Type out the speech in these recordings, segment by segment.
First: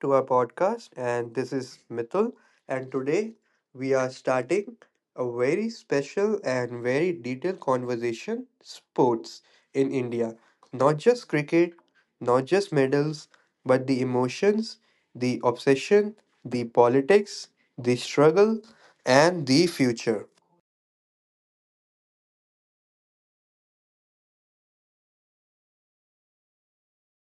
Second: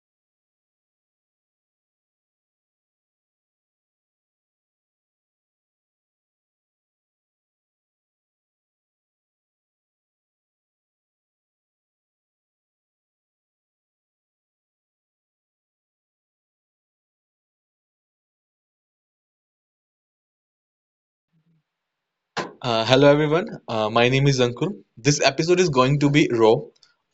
to our podcast, and this is Mithul. And today we are starting a very special and very detailed conversation sports in India. Not just cricket, not just medals, but the emotions, the obsession, the politics, the struggle, and the future. Hello everyone, my name is Ankur. This episode is going to be raw,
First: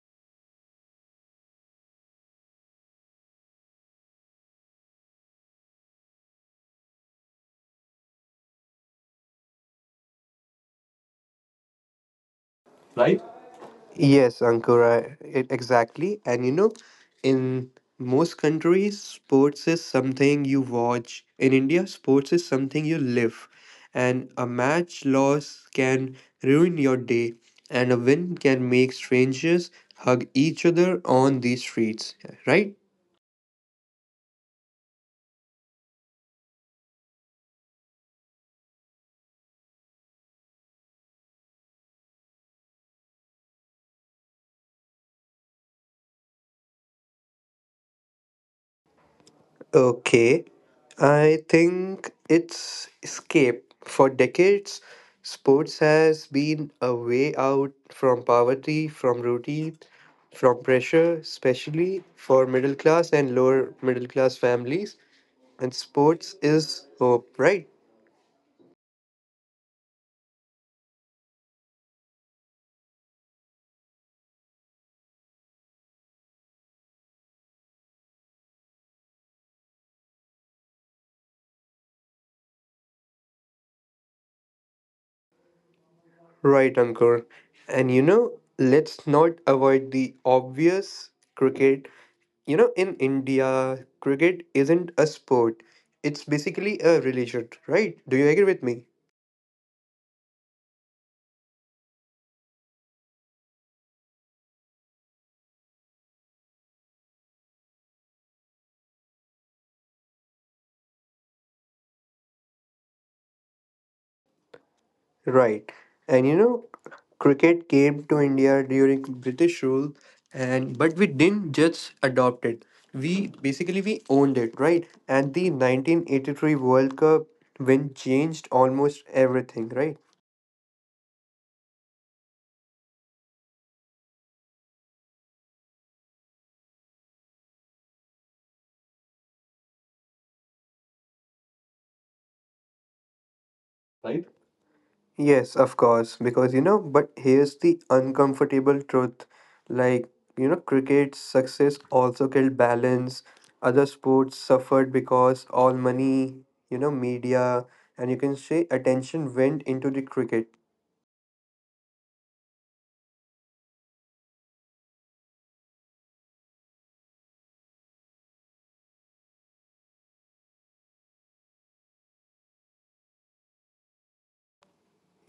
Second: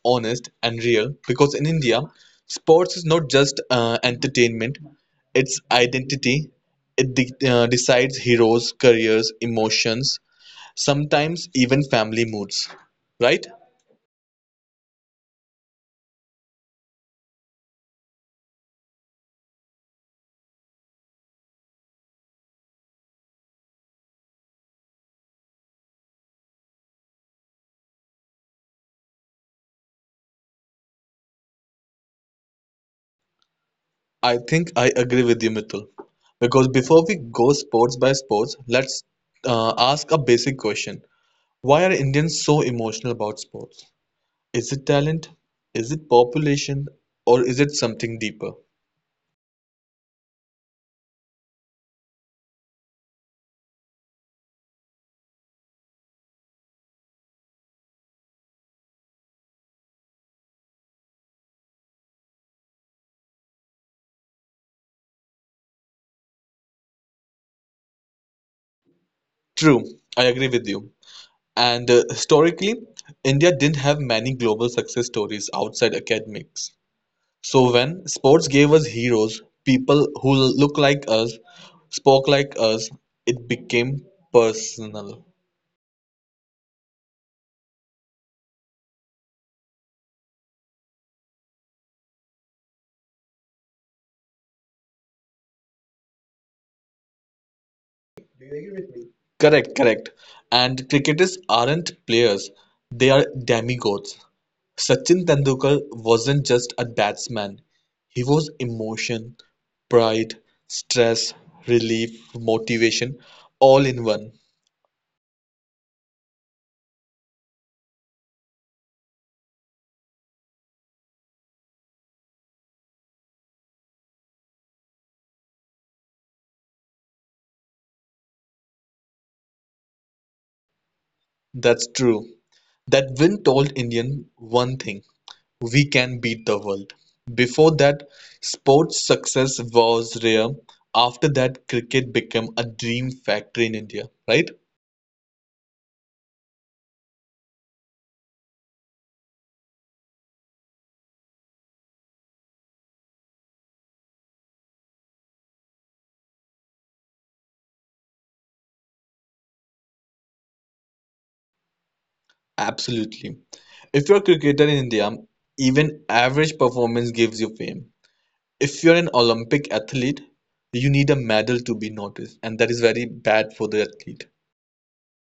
honest, and real because in India, sports is not just entertainment, it's identity. It decides heroes, careers, emotions, sometimes even family moods. Right? Right? Yes, Ankura, exactly. And in most countries, sports is something you watch. In India, sports is something you live. And a match loss can ruin your day, and a win can make strangers hug each other on the streets, right? I think I agree with you, Mitul. Because before we go sports by sports, let's ask a basic question. Why are Indians so emotional about sports? Is it talent? Is it population? Or is it something deeper? Okay, I think it's escape. For decades, sports has been a way out from poverty, from routine, from pressure, especially for middle class and lower middle class families. And sports is hope, right? True, I agree with you. And historically, India didn't have many global success stories outside academics. So when sports gave us heroes, people who look like us, spoke like us, it became personal. Right, Ankur. And let's not avoid the obvious. In India, cricket isn't a sport. It's basically a religion, right? Do you agree with me? Correct, correct. And cricketers aren't players, they are demigods. Sachin Tendulkar wasn't just a batsman, he was emotion, pride, stress, relief, motivation, all in one. Right. And cricket came to India during British rule and but we didn't just adopt it. We basically we owned it, right? And the 1983 World Cup win changed almost everything, right? That's true. That win told Indian one thing: we can beat the world. Before that, sports success was rare. After that, cricket became a dream factory in India, right? Yes, of course, because but here's the uncomfortable truth. Like, cricket's success also killed balance. Other sports suffered because all money, media, and you can say attention went into the cricket. Absolutely. If you're a cricketer in India, even average performance gives you fame. If you're an Olympic athlete, you need a medal to be noticed, and that is very bad for the athlete.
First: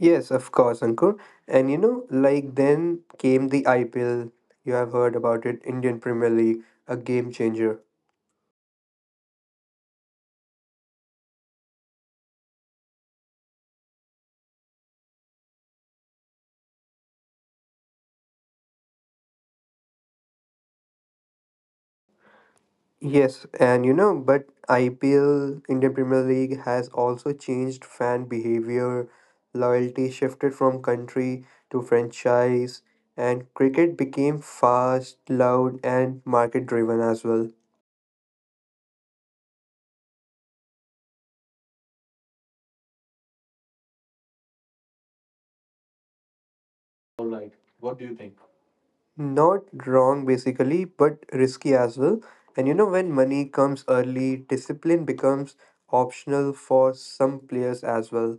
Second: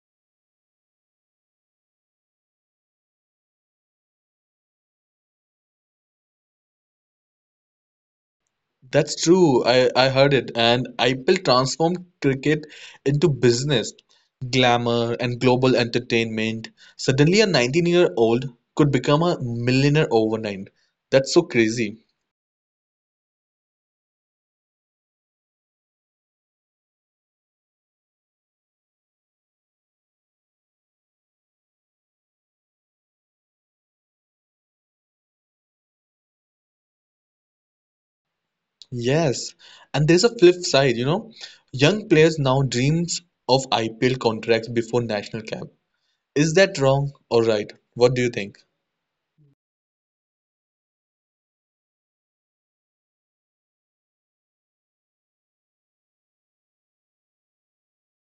Yes, of course, Ankur. And like then came the IPL. You have heard about it, Indian Premier League, a game changer. That's true. I heard it, and IPL transformed cricket into business, glamour, and global entertainment. Suddenly, a 19-year-old could become a millionaire overnight. That's so crazy. Yes, and but IPL, Indian Premier League, has also changed fan behavior. Loyalty shifted from country to franchise, and cricket became fast, loud, and market driven as well. Yes, and there's a flip side, you know. Young players now dreams of IPL contracts before national camp. Is that wrong All or right. right? What do you What do you think? think? Not wrong, basically, but risky as well. And when money comes early, discipline becomes optional for some players as well.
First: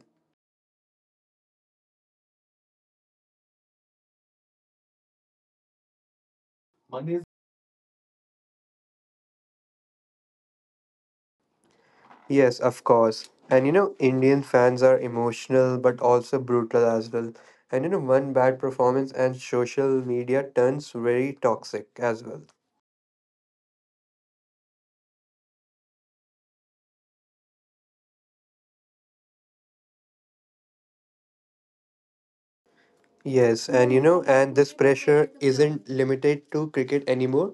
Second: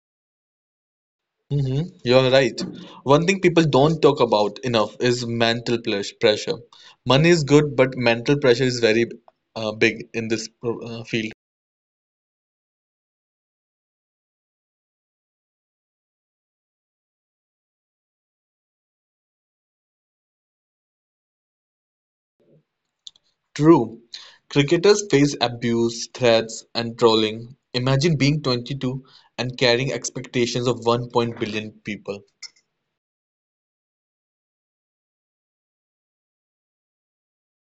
You're right. One thing people don't talk about enough is mental pressure. Money. Money is good, but mental pressure is very big in this field. Yes, of course. And Indian fans are emotional but also brutal as well. And one bad performance and social media turns very toxic as well. True. Cricketers face abuse, threats, and trolling. Imagine being 22 and carrying expectations of one point billion people. Yes, and this pressure isn't limited to cricket anymore.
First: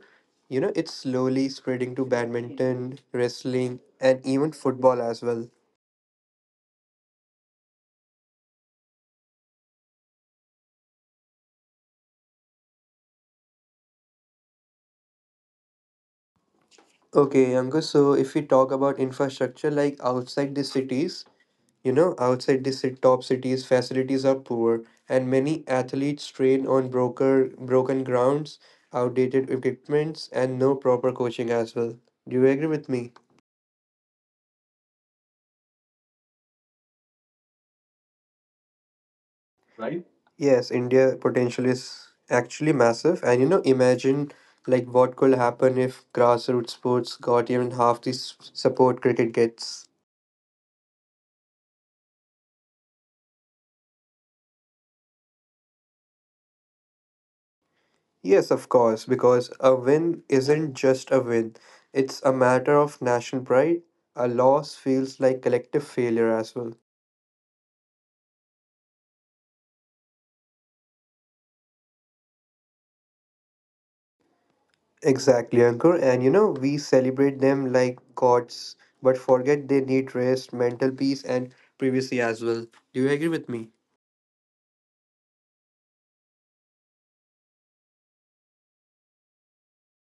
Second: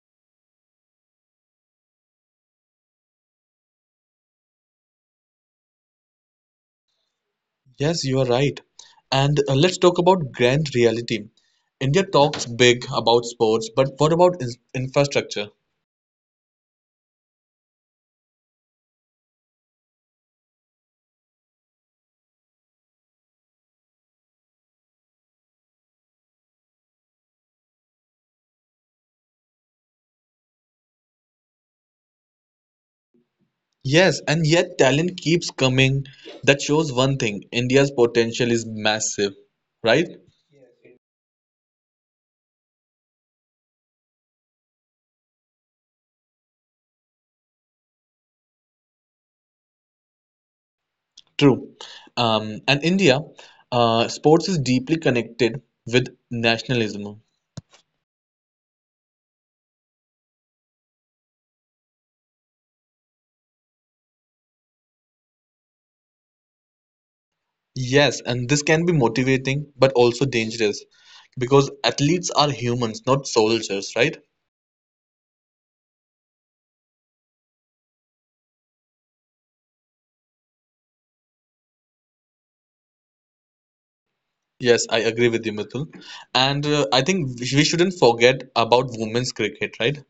It's slowly spreading to badminton, wrestling, and even football as well. Yes, you are right. And let's talk about grand reality. India talks big about sports, but what about infrastructure? Okay, Angus, so if we talk about infrastructure like outside the cities. Outside the top cities, facilities are poor, and many athletes train on broken grounds, outdated equipments, and no proper coaching as well. Do you agree with me? Yes, and yet talent keeps coming. That shows one thing, India's potential is massive, Right? right? Yes, India potential is actually massive, and imagine like what could happen if grassroots sports got even half the support cricket gets. True. And India, sports is deeply connected with nationalism. Yes, of course, because a win isn't just a win, it's a matter of national pride. A loss feels like collective failure as well. Yes, and this can be motivating, but also dangerous because athletes are humans, not soldiers, right? Exactly, Ankur. And we celebrate them like gods, but forget they need rest, mental peace, and privacy as well. Do you agree with me? Yes, I agree with you, Mithul. And I think we shouldn't forget about women's cricket, right?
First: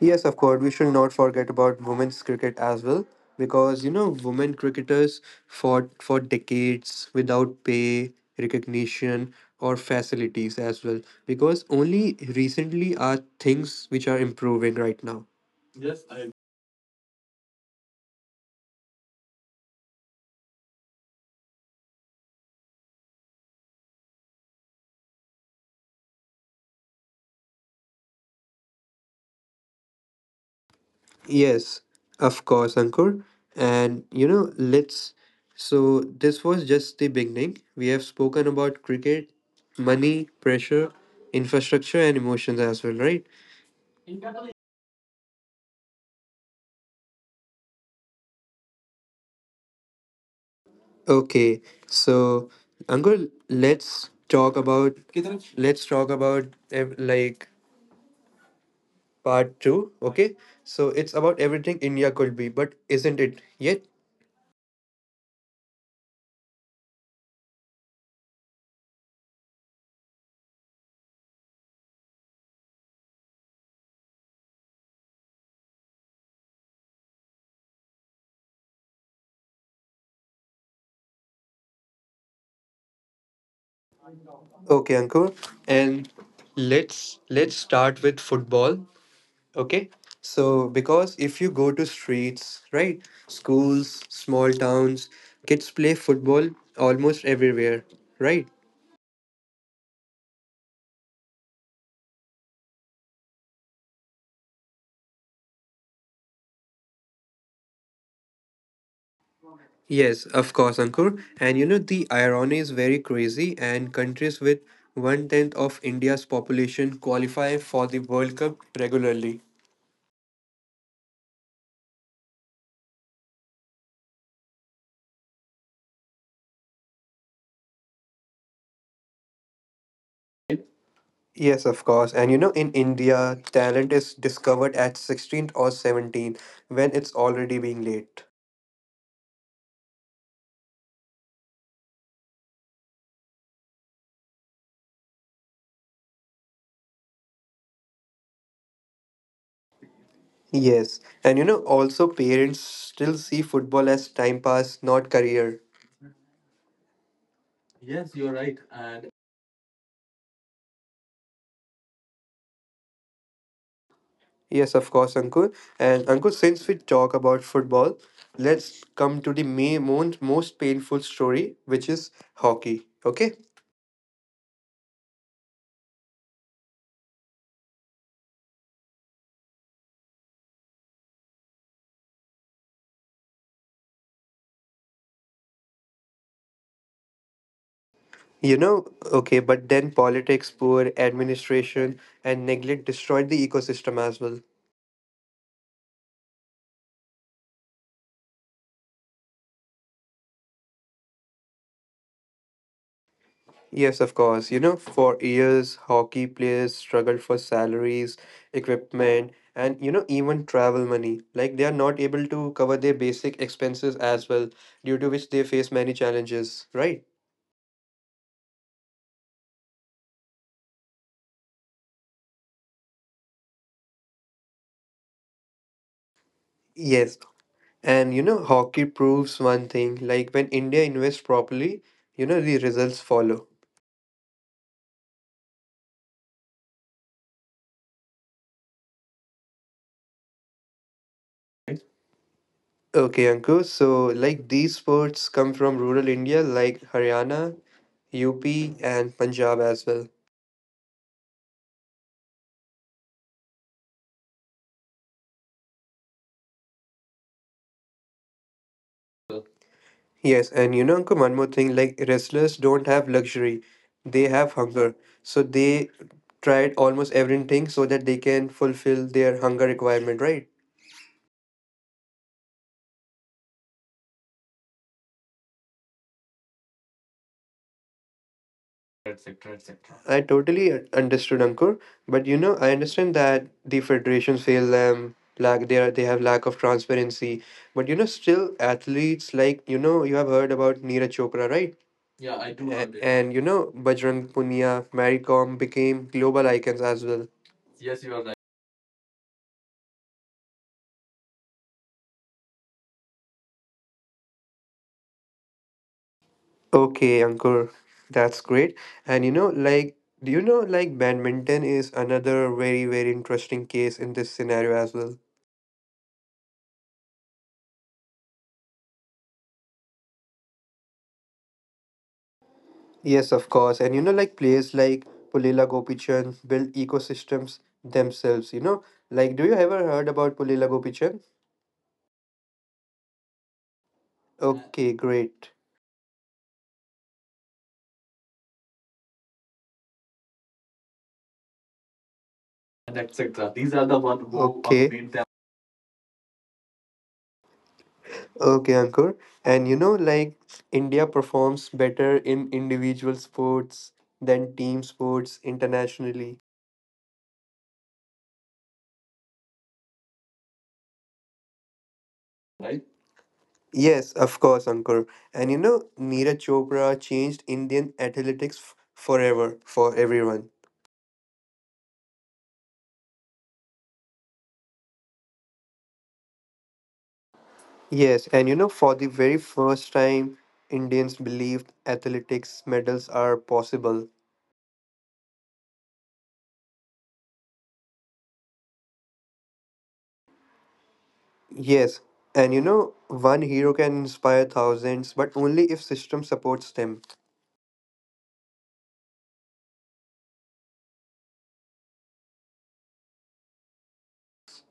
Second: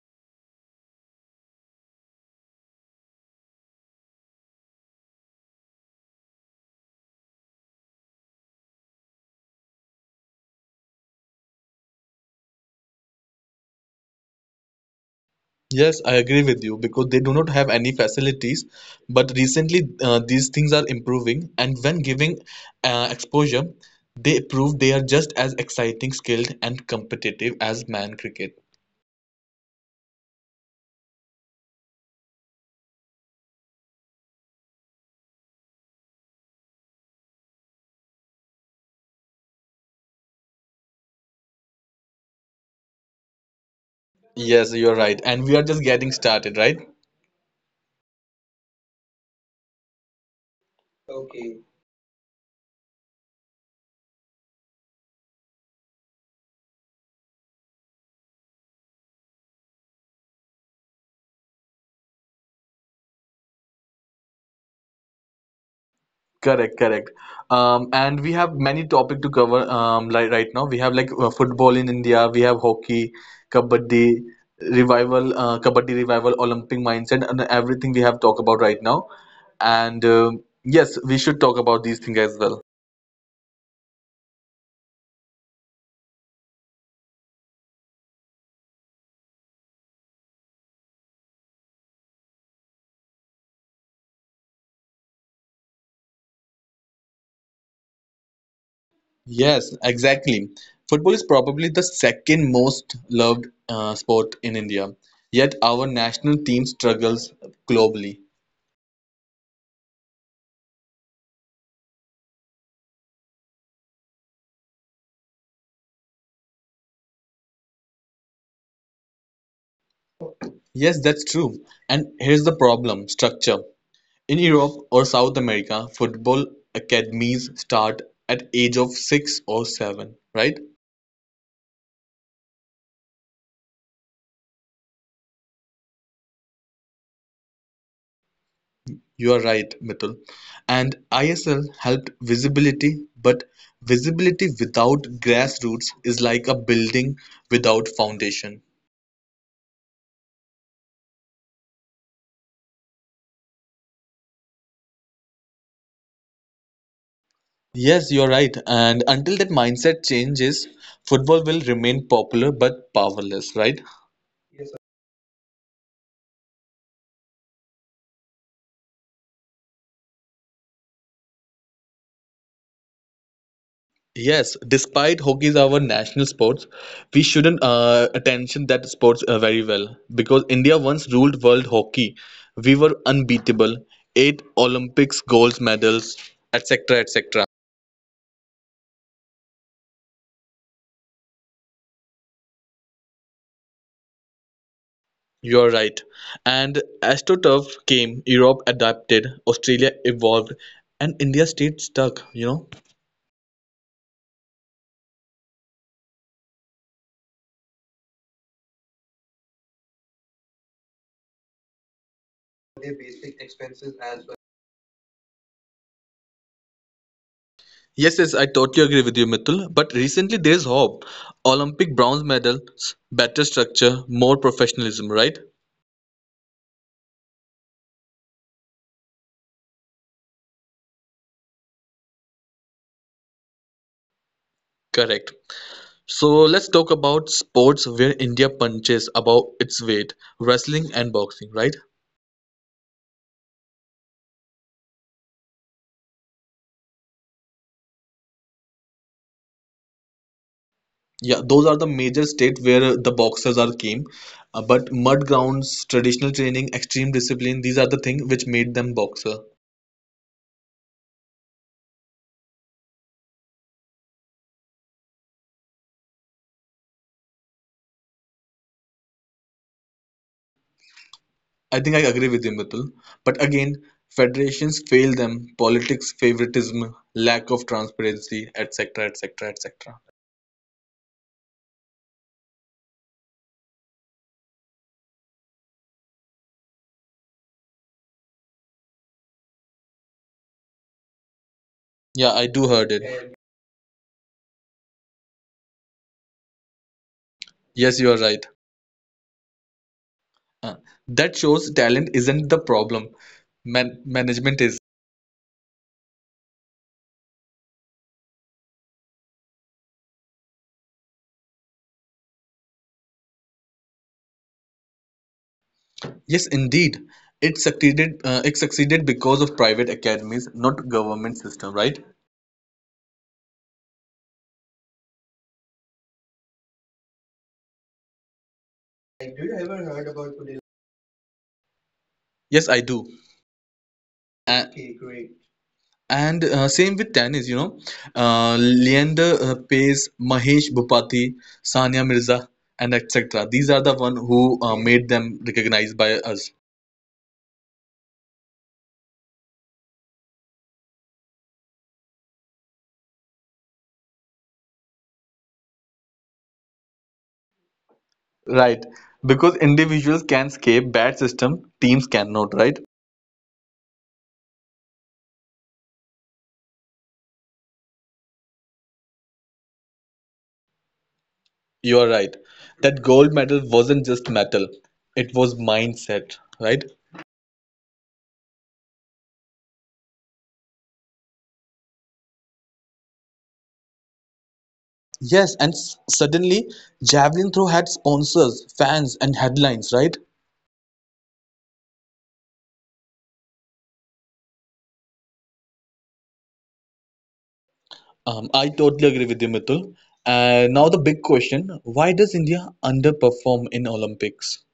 Yes, of course. We should not forget about women's cricket as well, because women cricketers fought for decades without pay, recognition, or facilities as well. Because only recently are things which are improving right now. Yes, Yes, I I. agree with you because they do not have any facilities. But recently, these things are improving, and when giving exposure, they prove they are just as exciting, skilled, and competitive as man cricket. Yes, of course, Ankur. And you know, let's. So, this was just the beginning. We have spoken about cricket, money, pressure, infrastructure, and emotions as well, right? Yes, you're right. And we are just getting started, right? Okay, so Angul, let's talk about Kitaraf? Let's talk about like part two. Okay, so it's about everything India could be, but isn't it yet? Correct, correct. And we have many topic to cover like right now. We have like football in India. We have hockey, kabaddi kabaddi revival, Olympic mindset, and everything we have talk about right now. And yes, we should talk about these things as well. Okay, Angul, and let's start with football. Okay, so because if you go to streets, right, schools, small towns, kids play football almost everywhere, right? Yes, exactly. Football is probably the second most loved sport in India. Yet our national team struggles globally. Yes, of course, Ankur. And the irony is very crazy, and countries with one tenth of India's population qualify for the World Cup regularly. Yes, that's true. And here's the problem: structure. In Europe or South America, football academies start at age of six or seven, right? Yes, of course. And in India, talent is discovered at 16 or 17 when it's already being late. You are right, Mithil. And ISL helped visibility, but visibility without grassroots is like a building without foundation. Yes. And also parents still see football as time pass, not career. Yes, Yes, you're you're right. right. And. And until that mindset changes, football will remain popular but powerless, right? Yes, of course, Ankur. And Ankur, since we talk about football, let's come to the main, most painful story, which is hockey. Okay? Yes, despite hockey is our national sports, we shouldn't attention that sports very well because India once ruled world hockey. We were unbeatable, eight Olympics gold medals, etc., etc. You know, okay, but then politics, poor administration, and neglect destroyed the ecosystem as well. You are right. And AstroTurf came, Europe adapted, Australia evolved, and India stayed stuck. You know. Yes, of course. For years, hockey players struggled for salaries, equipment, and even travel money. Like they are not able to cover their basic expenses as well, due to which they face many challenges, right? Yes, yes, I totally agree with you, Mitul. But recently there is hope. Olympic bronze medals, better structure, more professionalism. Right? Yes, and hockey proves one thing like when India invests properly, the results follow. Correct. So let's talk about sports where India punches above its weight, wrestling and boxing, right? Okay, Ankur. So, like these sports come from rural India, like Haryana, UP, and Punjab as well. Yeah, those are the major states where the boxers are came. But mud grounds, traditional training, extreme discipline, these are the things which made them boxer. Yes, and Ankur, one more thing like wrestlers don't have luxury, they have hunger. So, they tried almost everything so that they can fulfill their hunger requirement, right? I think I agree with you, Mithul. But again, federations fail them, politics, favoritism, lack of transparency, etc., etc., Etc., etc. etc. I totally understood Ankur, but you know I understand that the federations fail them, lack they are, they have lack of transparency. But you know still athletes like you know you have heard about Neeraj Chopra, right? Yeah, Yeah, I I do do heard have. And it. Bajrang Punia, Mary Kom became global icons as well. Yes, Yes, you you are are right. right. Uh, that shows talent isn't the problem. Man management is. Okay, Ankur, that's great. And like, do you know, like, badminton is another very, very interesting case in this scenario as well. Yes, indeed. It succeeded because of private academies, not government system, right? Yes, of course. And like players like Pulila Gopichand build ecosystems themselves, you know? Like, do you ever heard about Pulila Gopichand? Yes, I do. A- Okay, great. and same with tennis. Leander Pace, Mahesh Bhupathi, Sania Mirza, And and etc. etc. These These are are the the one one who who made made them. them recognized by us. Okay, Ankur. And like India performs better in individual sports than team sports internationally. Right. Because individuals can escape bad system, teams cannot, Right? right? Yes, of course, Ankur. And Neeraj Chopra changed Indian athletics forever for everyone. You are right. That gold medal wasn't just metal, it was mindset, right? Yes, and for the very first time, Indians believed athletics medals are possible. Yes, and suddenly javelin throw had sponsors, fans, and headlines, right? Yes, and one hero can inspire thousands, but only if system supports them. I totally agree with you, Mithul. Now the big question: Why does India underperform in Olympics?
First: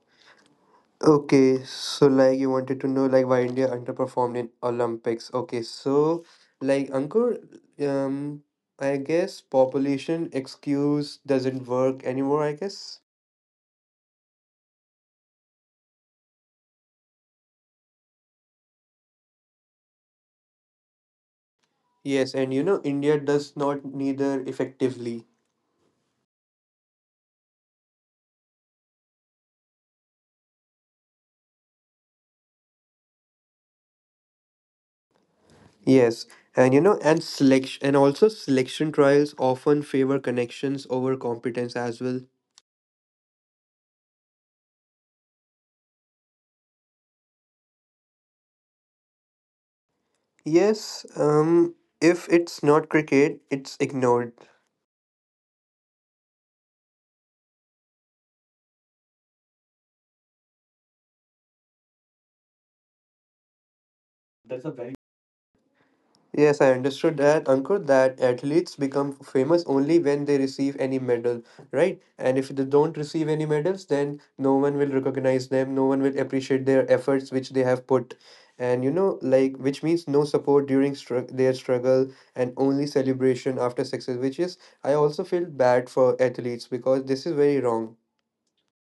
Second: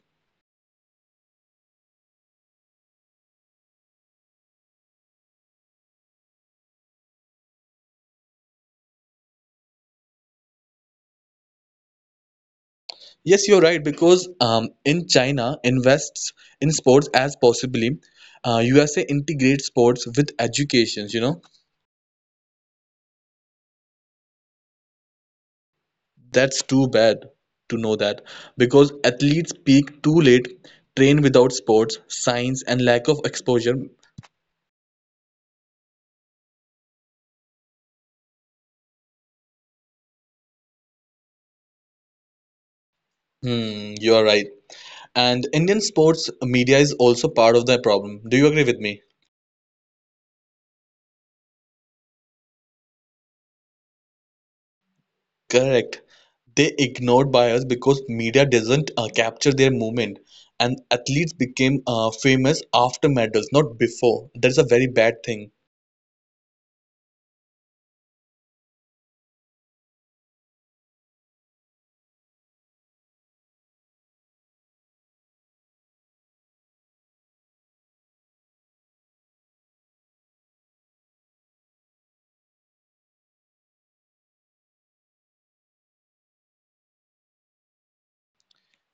Okay, so like you wanted to know like why India underperformed in Olympics. Okay, so like Ankur, um, I guess population excuse doesn't work anymore, I guess. Yes, you're right because in China invests in sports as possibly USA integrates sports with educations. You know Yes, and India does not neither effectively. that's too bad to know that because athletes peak too late, train without sports, science, and lack of exposure. Yes, and selection and also selection trials often favor connections over competence as well. Hmm, you are right. And Indian sports media is also part of the problem. Do you agree with me? Yes, if it's not cricket, it's ignored. Correct. They ignored bias because media doesn't capture their movement, and athletes became famous after medals, not before. That is a very bad thing. Yes, I understood that, Ankur, that athletes become famous only when they receive any medal, right? And if they don't receive any medals, then no one will recognize them, no one will appreciate their efforts which they have put. And like, which means no support during str their struggle and only celebration after success, which is, I also feel bad for athletes because this is very wrong.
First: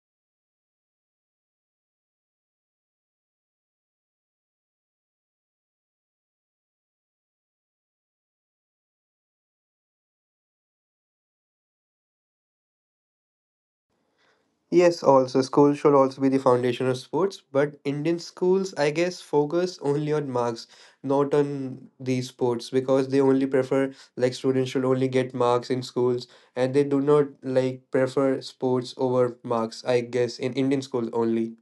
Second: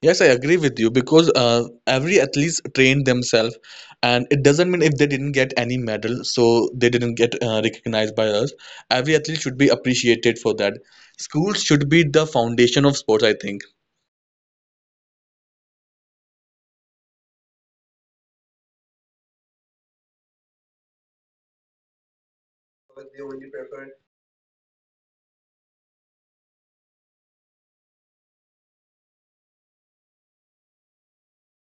Yes, I agree with you because every athlete trained themselves, and it doesn't mean if they didn't get any medal, so they didn't get recognized by us. Every athlete should be appreciated for that. Schools should be the foundation of sports, I think. Yes, also schools should also be the foundation of sports, but Indian schools, I guess, focus only on marks, not on these sports, because they only prefer like students should only get marks in schools, and they do not like prefer sports over marks. I guess in Indian schools only.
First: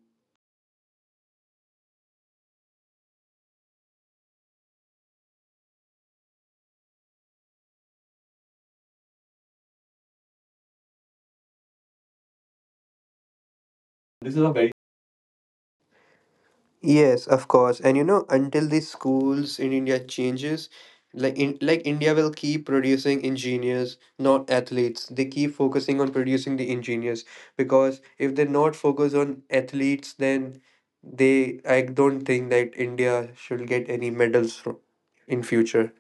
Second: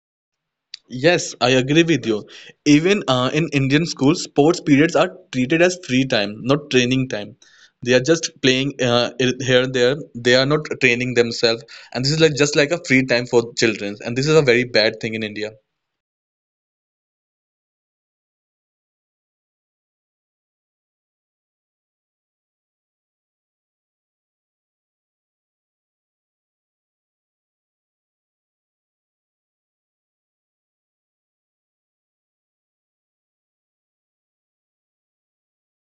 Yes, I agree with you. Even in Indian schools, sports periods are treated as free time, not training time. They are just playing here and there. They are not training themselves, and this is like just like a free time for children. And this This is is a a very very bad thing in India. Yes, of course. And until the schools in India changes, like in like India will keep producing engineers, not athletes. They keep focusing on producing the engineers because if they not focus on athletes, then they I don't think that India should get any medals from in future.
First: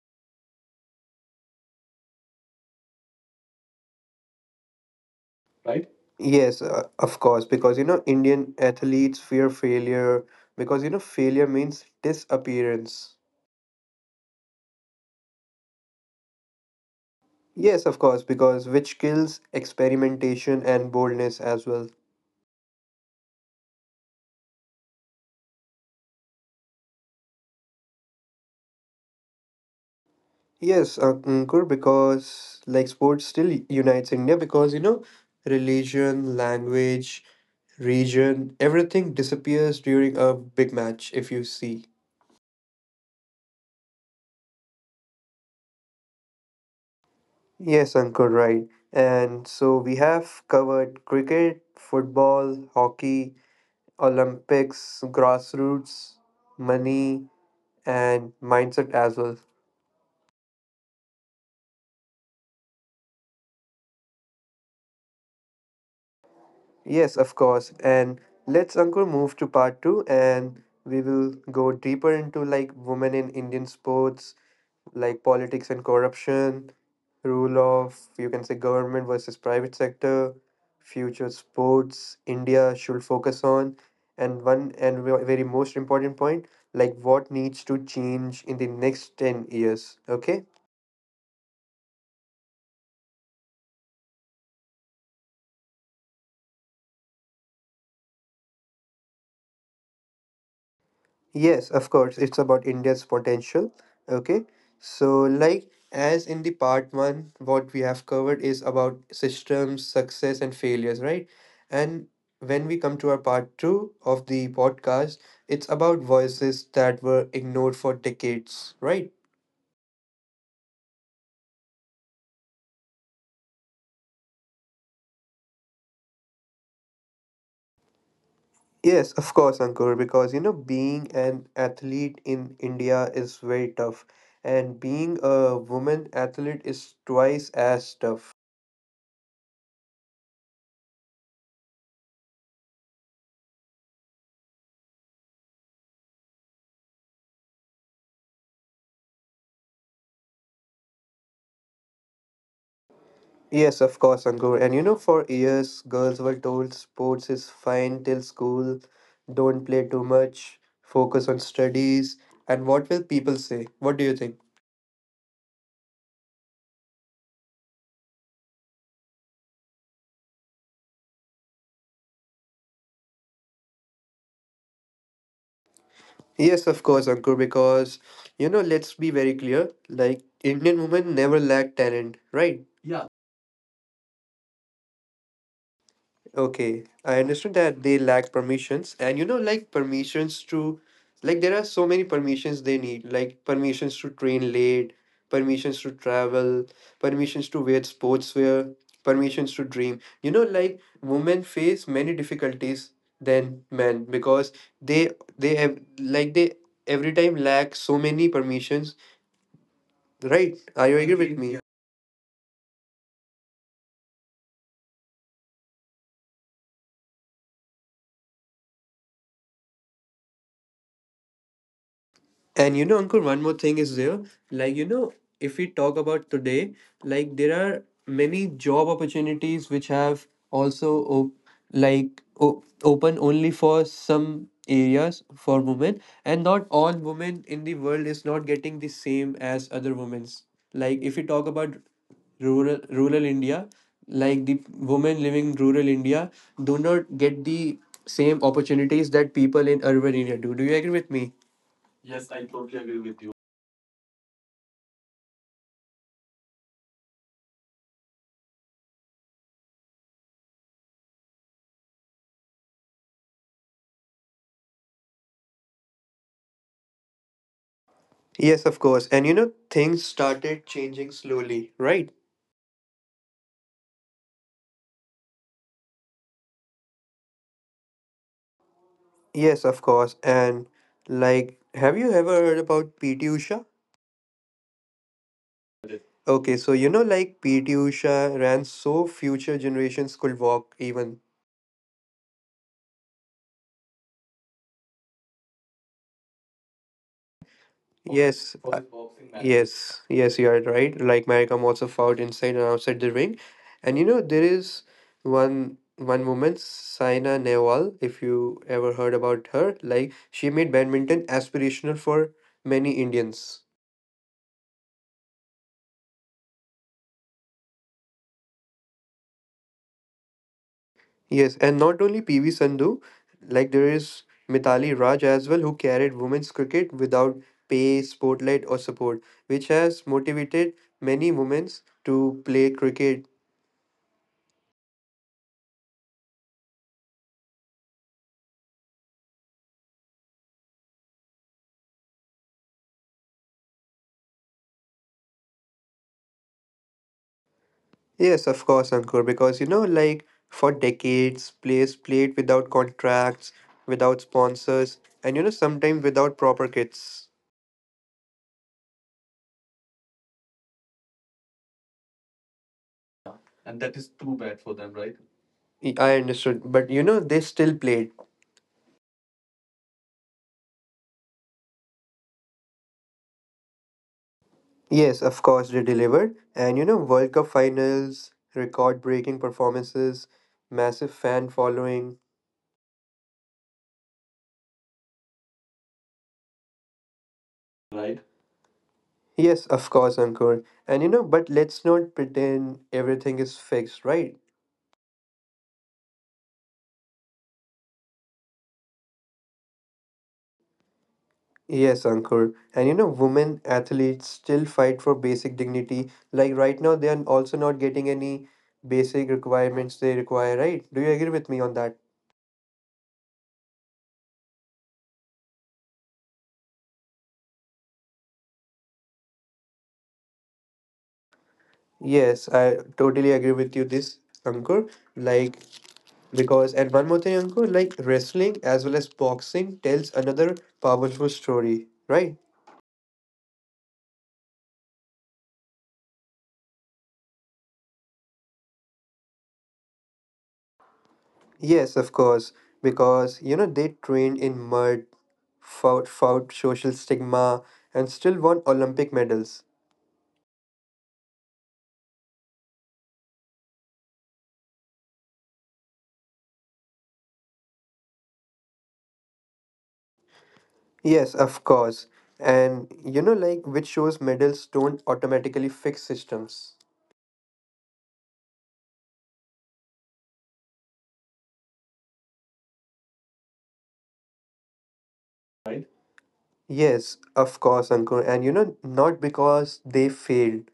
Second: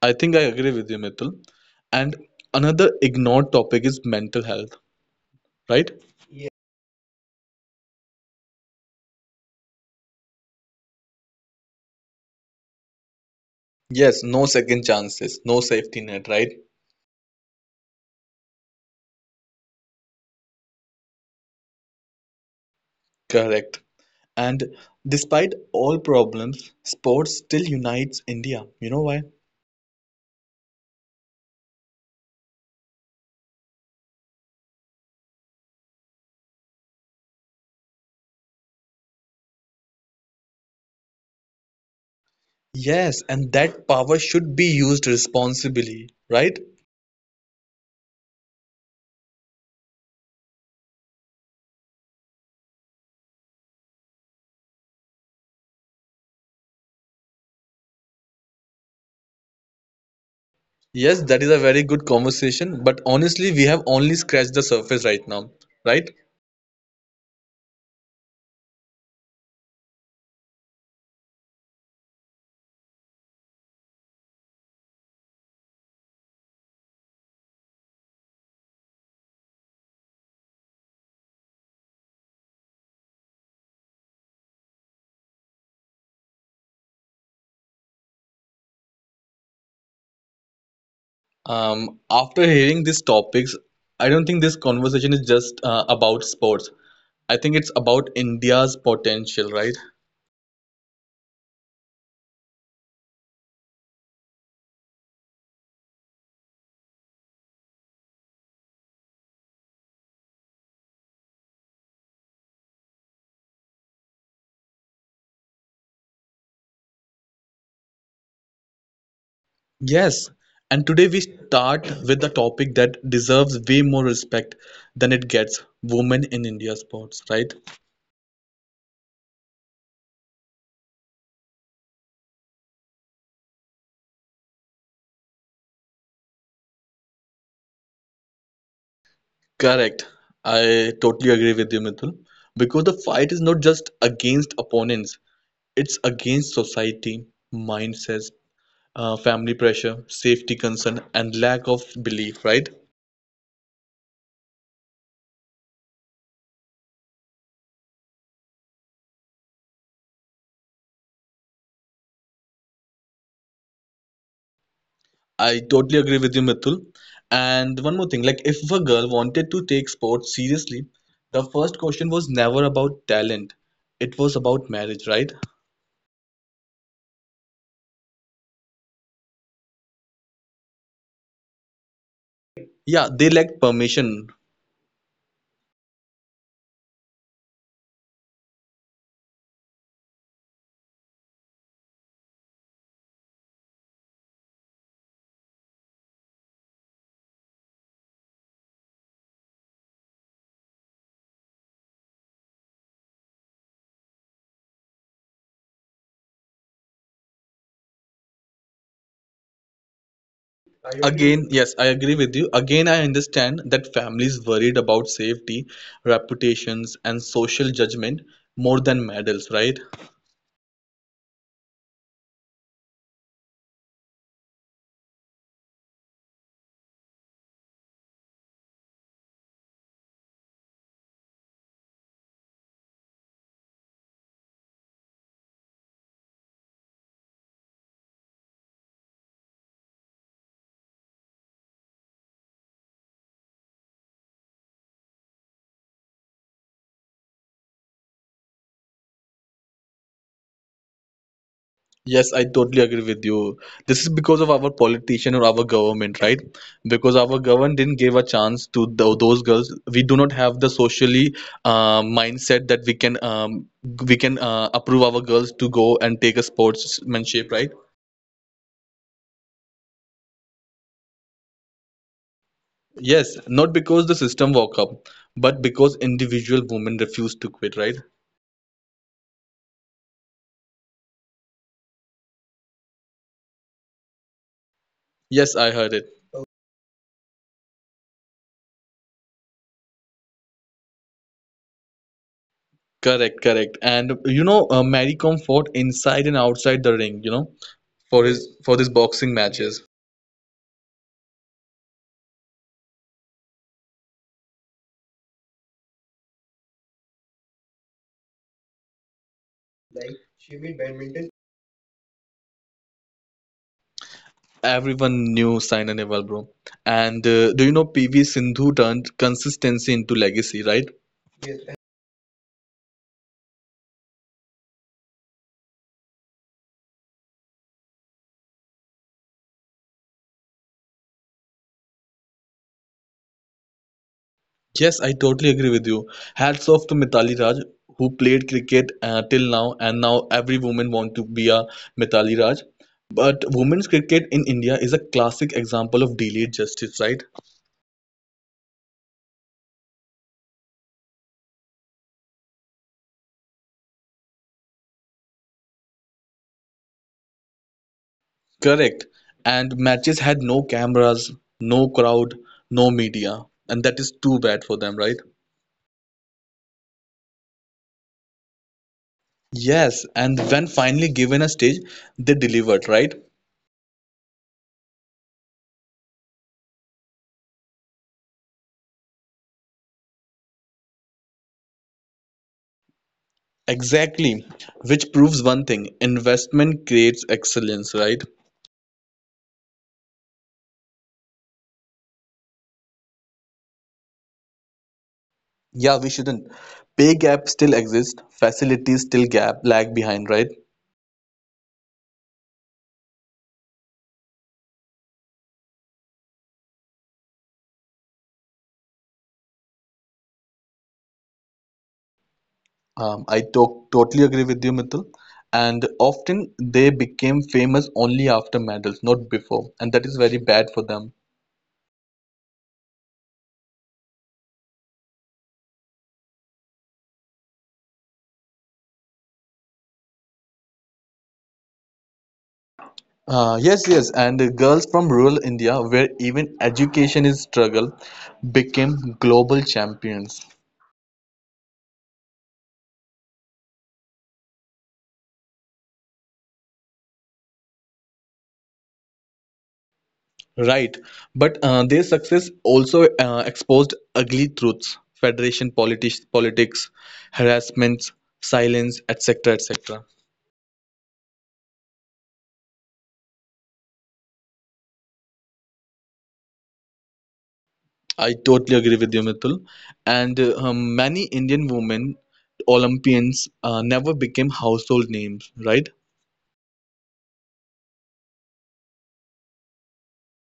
I think I agree with you, Mithil. And another ignored topic is mental health, Right? right? Yes, of course, because you know Indian athletes fear failure because you know failure means disappearance. Yes, no second chances, no safety net, right? Yes, of course, because which kills experimentation and boldness as well. Correct. And despite all problems, sports still unites India. You know why? Yes, Ankur, because like sports still unites India because religion, language, region, everything disappears during a big match if you see. Yes, and that power should be used responsibly, right? Yes, Ankur, right. And so we have covered cricket, football, hockey, Olympics, grassroots, money, and mindset as well. Yes, that is a very good conversation, but honestly, we have only scratched the surface right now, right? Yes, of course. And let's, Ankur, move to part two and we will go deeper into like women in Indian sports, like politics and corruption, rule of you can say government versus private sector, future sports India should focus on, and one and very most important point, like what needs to change in the next 10 years. Okay. After hearing these topics, I don't think this conversation is just about sports. I think it's about India's potential, right? Yes, of course, it's about India's potential. Okay, so like as in the part one, what we have covered is about systems, success, and failures, right? And when we come to our part two of the podcast, it's about voices that were ignored for decades, right? Yes, and today we start with a topic that deserves way more respect than it gets, women in India sports, right? Yes, of course, Ankur, because being an athlete in India is very tough, and being a woman athlete is twice as tough. Correct. I totally agree with you, Mithun. Because the fight is not just against opponents, it's against society, mindsets, family pressure, safety concern, and lack of belief, right? Yes, of course, Ankur. And for years, girls were told sports is fine till school, don't play too much, focus on studies. And what will people say? What do you think? I totally agree with you, Mithul. And one more thing, like if a girl wanted to take sports seriously, the first question was never about talent. It was about marriage, right? Yes, of course, Ankur, because let's be very clear like, Indian women never lack talent, right? Yeah, they lacked permission. Okay, I understood that they lack permissions, and you know, like permissions to, like, there are so many permissions they need, like permissions to train late, permissions to travel, permissions to wear sportswear, permissions to dream. You know, like women face many difficulties than men because they they have like they every time lack so many permissions, right? Are you agree with Again, me? yes, I agree with you. Again, I understand that families worried about safety, reputations, and social judgment more than medals, right? And you know, Ankur, one more thing is there. Like, you know, if we talk about today, like there are many job opportunities which have also open only for some areas for women, and not all women in the world is not getting the same as other women's. Like, if we talk about rural India, like the women living in rural India do not get the same opportunities that people in urban India do. Do you agree with me? Yes, Yes, I I totally totally agree agree with with you. you. This is because of our politician or our government, right? Because our government didn't give a chance to those girls. We do not have the socially mindset that we can approve our girls to go and take a sportsmanship, right? Yes, of course. And you know, things started changing slowly, right? Yes, not because the system woke up, but because individual women refused to quit, right? Yes, of course. And like, have you ever heard about PT Usha? Yes, I heard it. Okay, so you know, like PT Usha ran so future generations could walk even. Correct, correct. And Mary Kom fought inside and outside the ring, for his Yes. For these boxing matches. Yes. Yes, you are right. Like Maricom also fought inside and outside the ring. And you know, there is one woman, Saina Nehwal, if you ever heard about her, like she made badminton aspirational for many Indians. Everyone knew Saina Nehwal, bro. And do you know PV Sindhu turned consistency into legacy, right? Yes, and not only PV Sandhu, like there is Mitali Raj as well, who carried women's cricket without pay, spotlight, or support, which has motivated many women to play cricket. Yes, I totally agree with you. Hats off to Mitali Raj, who played cricket till now, and now every woman want to be a Mitali Raj. But women's cricket in India is a classic example of delayed justice, right? Yes, of course, Ankur, because you know, like for decades, players played without contracts, without sponsors, and you know, sometimes without proper kits. Correct. And matches had no cameras, no crowd, no media, And and that is that is too too bad for bad for them, them, right? right? I understood, but you know, they still played. Yes, and when finally given a stage, they delivered, right? Yes, of course, they delivered. And you know, World Cup finals, record breaking performances, massive fan following. Exactly, which proves one thing: investment creates excellence, Right? right? Yes, of course, Ankur. And you know, but let's not pretend everything is fixed, right? Yeah, we shouldn't. Pay gap still exist. Facilities still gap lag behind, right? Yes, Ankur. And you know, women athletes still fight for basic dignity. Like right now, they are also not getting any basic requirements they require, right? Do you agree with me on that? I totally agree with you, Mithil. And often they became famous only after medals, not before, and that is very bad for them. Yes, I totally agree with you this, Ankur. Like, because, and one more thing, Ankur, like wrestling as well as boxing tells another powerful story, right? Yes, yes, and the girls from rural India, where even education is struggle, became global champions. Yes, of course. Because, you know, they trained in mud, fought social stigma, and still won Olympic medals. Right, but their success also exposed ugly truths: federation politics, harassments, silence, etc., etc. Yes, of course. And you know, like, which shows medals don't automatically fix systems. I totally agree with you, Mithul. And many Indian women Olympians never became household names, Right. right? Yes, of course, Ankur. And you know,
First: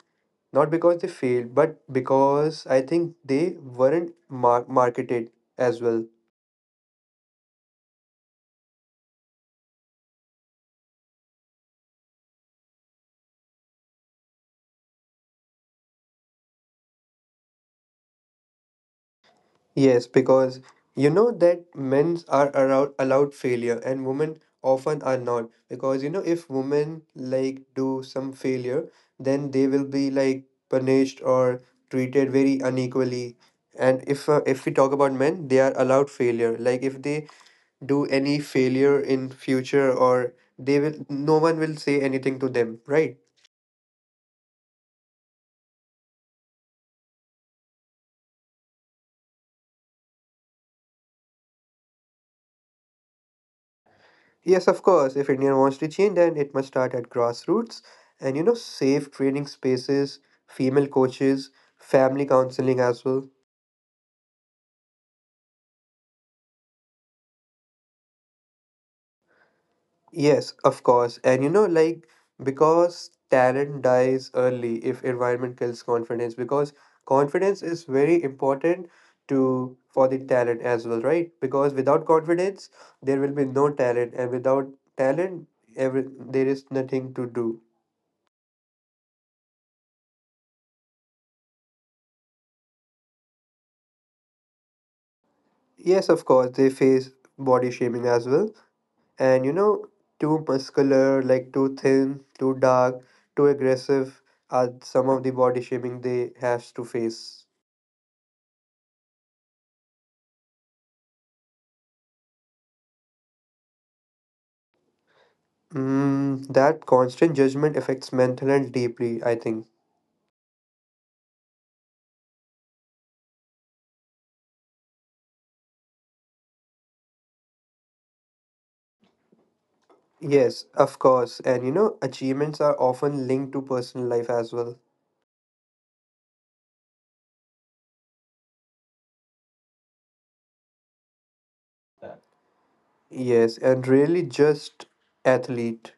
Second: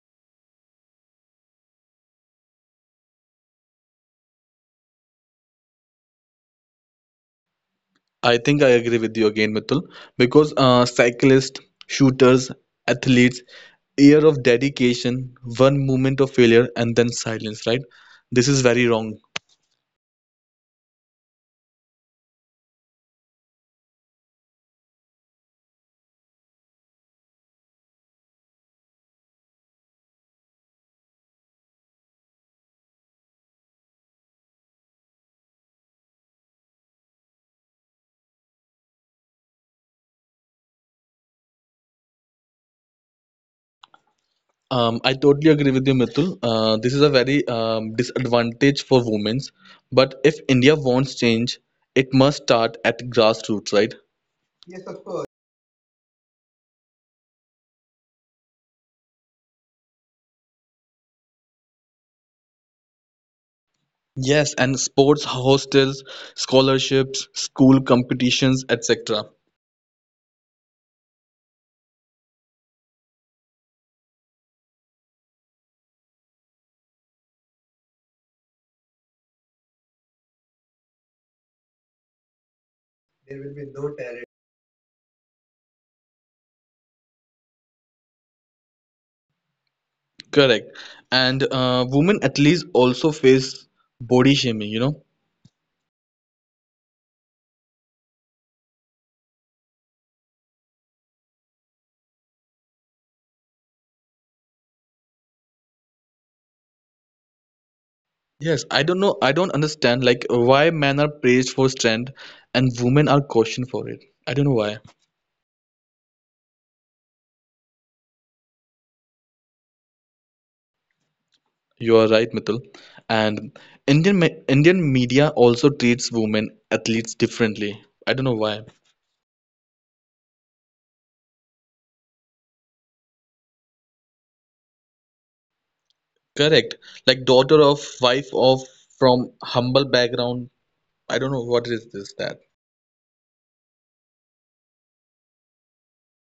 not because they failed, but because I think they weren't marketed as well. I think I agree with you again, Mithul, because cyclists, shooters, athletes, year of dedication, one moment of failure, and then silence, right? This is very wrong. Yes, because you know that men are allowed failure and women often are not. Because you know, if women like do some failure, then they will be like punished or treated very unequally. And if we talk about men, they are allowed failure. Like if they do any failure in future, or they will, no one will say anything to them, right? I totally agree with you, Mithul. This is a very disadvantage for women. But if India wants change, it must start at grassroots, right? Yes, of course. If India wants to change, then it must start at grassroots and, you know, safe training spaces, female coaches, family counseling as well. Yes, and sports hostels, scholarships, school competitions, etc. Yes, of course. And, you know, like, because talent dies early if environment kills confidence, because confidence is very important to for the talent as well, right? Because without confidence, there will be no talent, and without talent, every, there is nothing to do. Correct. And women athletes also face body shaming, you know? Yes, of course, they face body shaming as well, and you know, too muscular, like too thin, too dark, too aggressive are some of the body shaming they have to face. Yes, I don't know. I don't understand like why men are praised for strength and women are cautioned for it. I don't know why. That constant judgment affects mental health deeply, I think. You are right, Mithil. And Indian media also treats women athletes differently. I don't know why. Yes, of course, and you know, achievements are often linked to personal life as well. Correct. Like daughter of wife of from humble background. I don't know what is this that. Yes, and really just athlete.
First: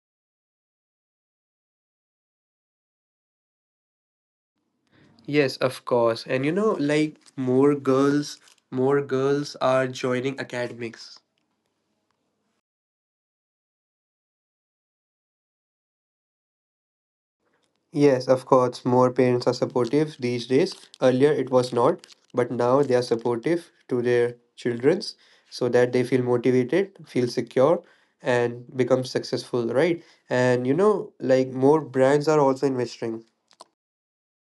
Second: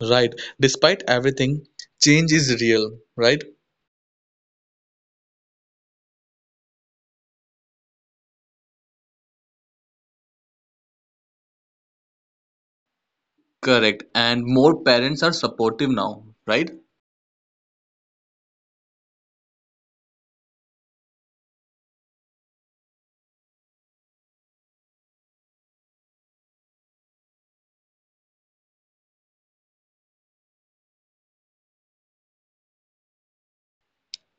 Right. Despite everything, change is real, right? Yes, of course. And you know, like more girls are joining academics. Correct. And more parents are supportive now, right? Yes, of course, more parents are supportive these days. Earlier, it was not, but now they are supportive to their childrens so that they feel motivated, feel secure, and become successful, right? And you know, like more brands are also investing.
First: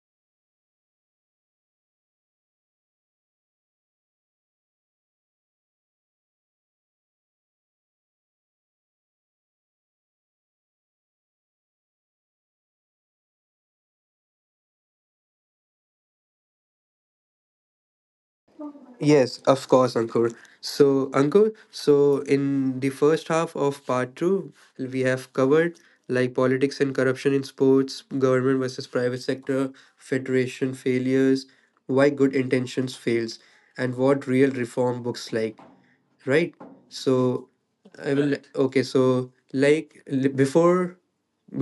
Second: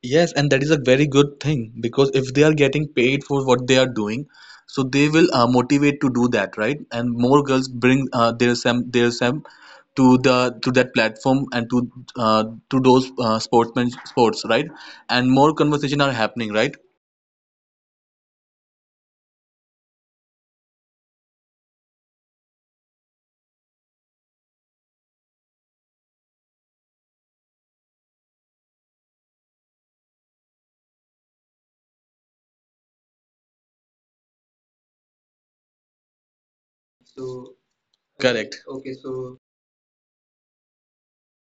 Yes, and that is a very good thing because if they are getting paid for what they are doing, so they will motivate to do that, right? And more girls bring their sem to that platform and to those sportsmen sports, right? And more conversation are happening, right? Yes, of course, Ankur. So, Ankur, so in the first half of part two, we have covered like politics and corruption in sports, government versus private sector, federation failures, why good intentions fails, and what real reform books like, right? So, I will. Right. Correct. Okay, Okay, so so. like before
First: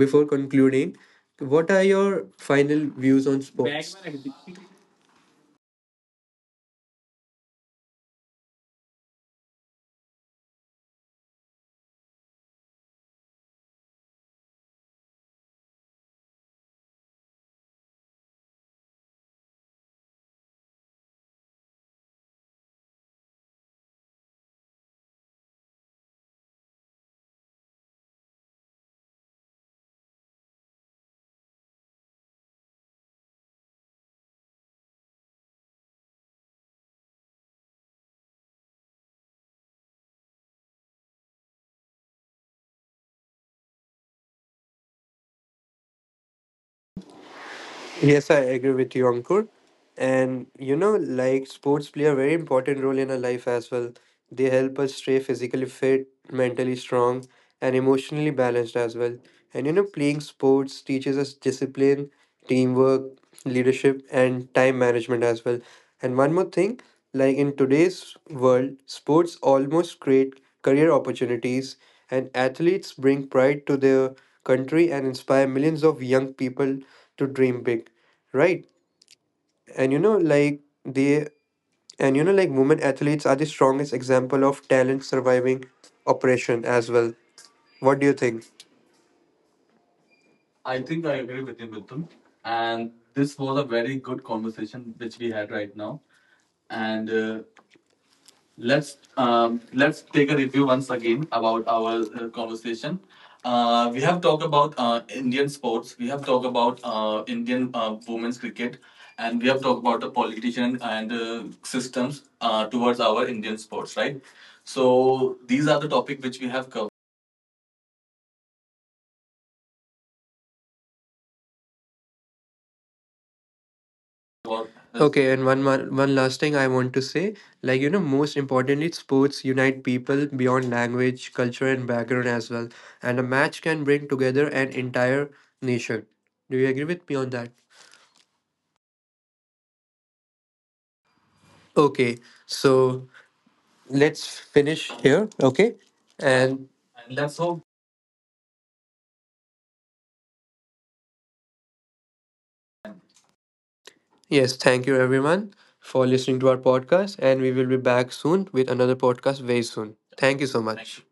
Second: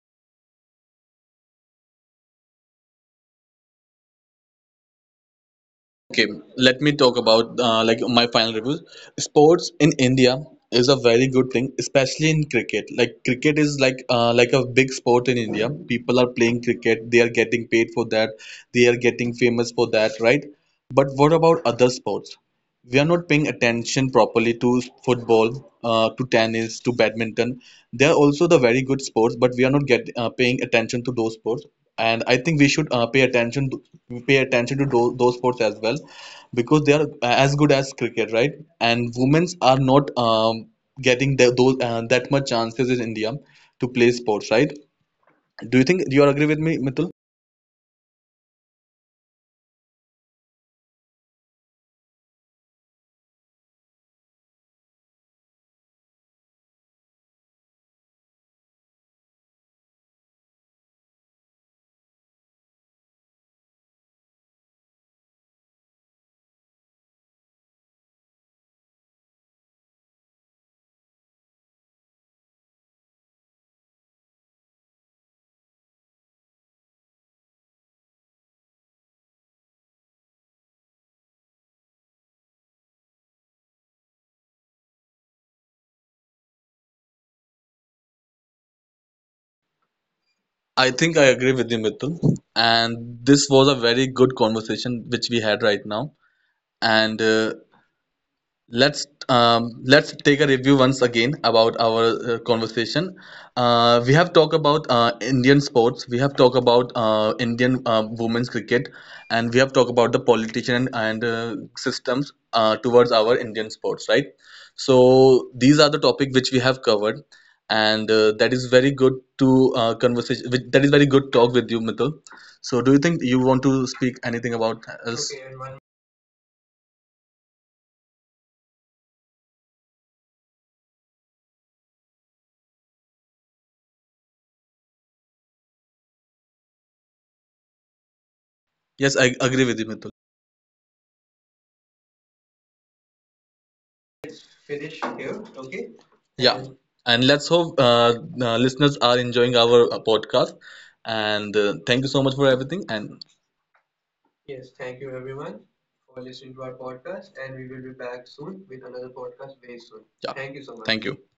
before concluding, what are your final views on sports? Okay, let me talk about like my final review. Sports in India is a very good thing, especially in cricket. Like cricket is like a big sport in India. People are playing cricket. They are getting paid for that. They are getting famous for that, right? But what about other sports? We are not paying attention properly to football, to tennis, to badminton. They are also the very good sports, but we are not get paying attention to those sports. And I think we should pay attention to those sports as well, because they are as good as cricket, right? And women's are not getting those that much chances in India to play sports, right? Do you agree with me, Mithil? Yes, I agree with you, Ankur. And you know, like sports play a very important role in our life as well. They help us stay physically fit, mentally strong, and emotionally balanced as well. And you know, playing sports teaches us discipline, teamwork, leadership, and time management as well. And one more thing, like in today's world, sports almost create career opportunities, and athletes bring pride to their country and inspire millions of young people to dream big, right? and you know like they and you know, like women athletes are the strongest example of talent surviving oppression as well. What do you think? I I think think I I agree agree with with you, you, Mithil. Mithun. And And this this was was a a very very good good conversation conversation which which we we had had right right now. now. and And uh, let's um, let's let's take take a a review review once once again again about about our our conversation. conversation. Uh, We we have have talked talked about about Indian Indian sports. sports, We we have have talked talked about about Indian Indian women's women's cricket, cricket, and and we we have have talked talked about about the the politician politician and and systems systems towards towards our our Indian Indian sports. sports, Right. right? So So these these are are the the topic topic which which we we have have covered. covered, and that is very good to conversation. That is very good talk with you, Mithul. So do you think you want to speak anything about else? Okay, and one one last thing I want to say, like you know, most importantly, sports unite people beyond language, culture, and background as well. And a match can bring together an entire nation. Do you agree with me on that? Yes, I agree with you, Mithul. Okay, so let's finish here. Okay, Yeah, and and let's let's hope hope. Listeners are enjoying our podcast. And thank you so much for everything. And Yes, thank you everyone for listening to our podcast, and we will be back soon with another podcast very soon. yeah, thank you. Thank you so much. so Thank you. much.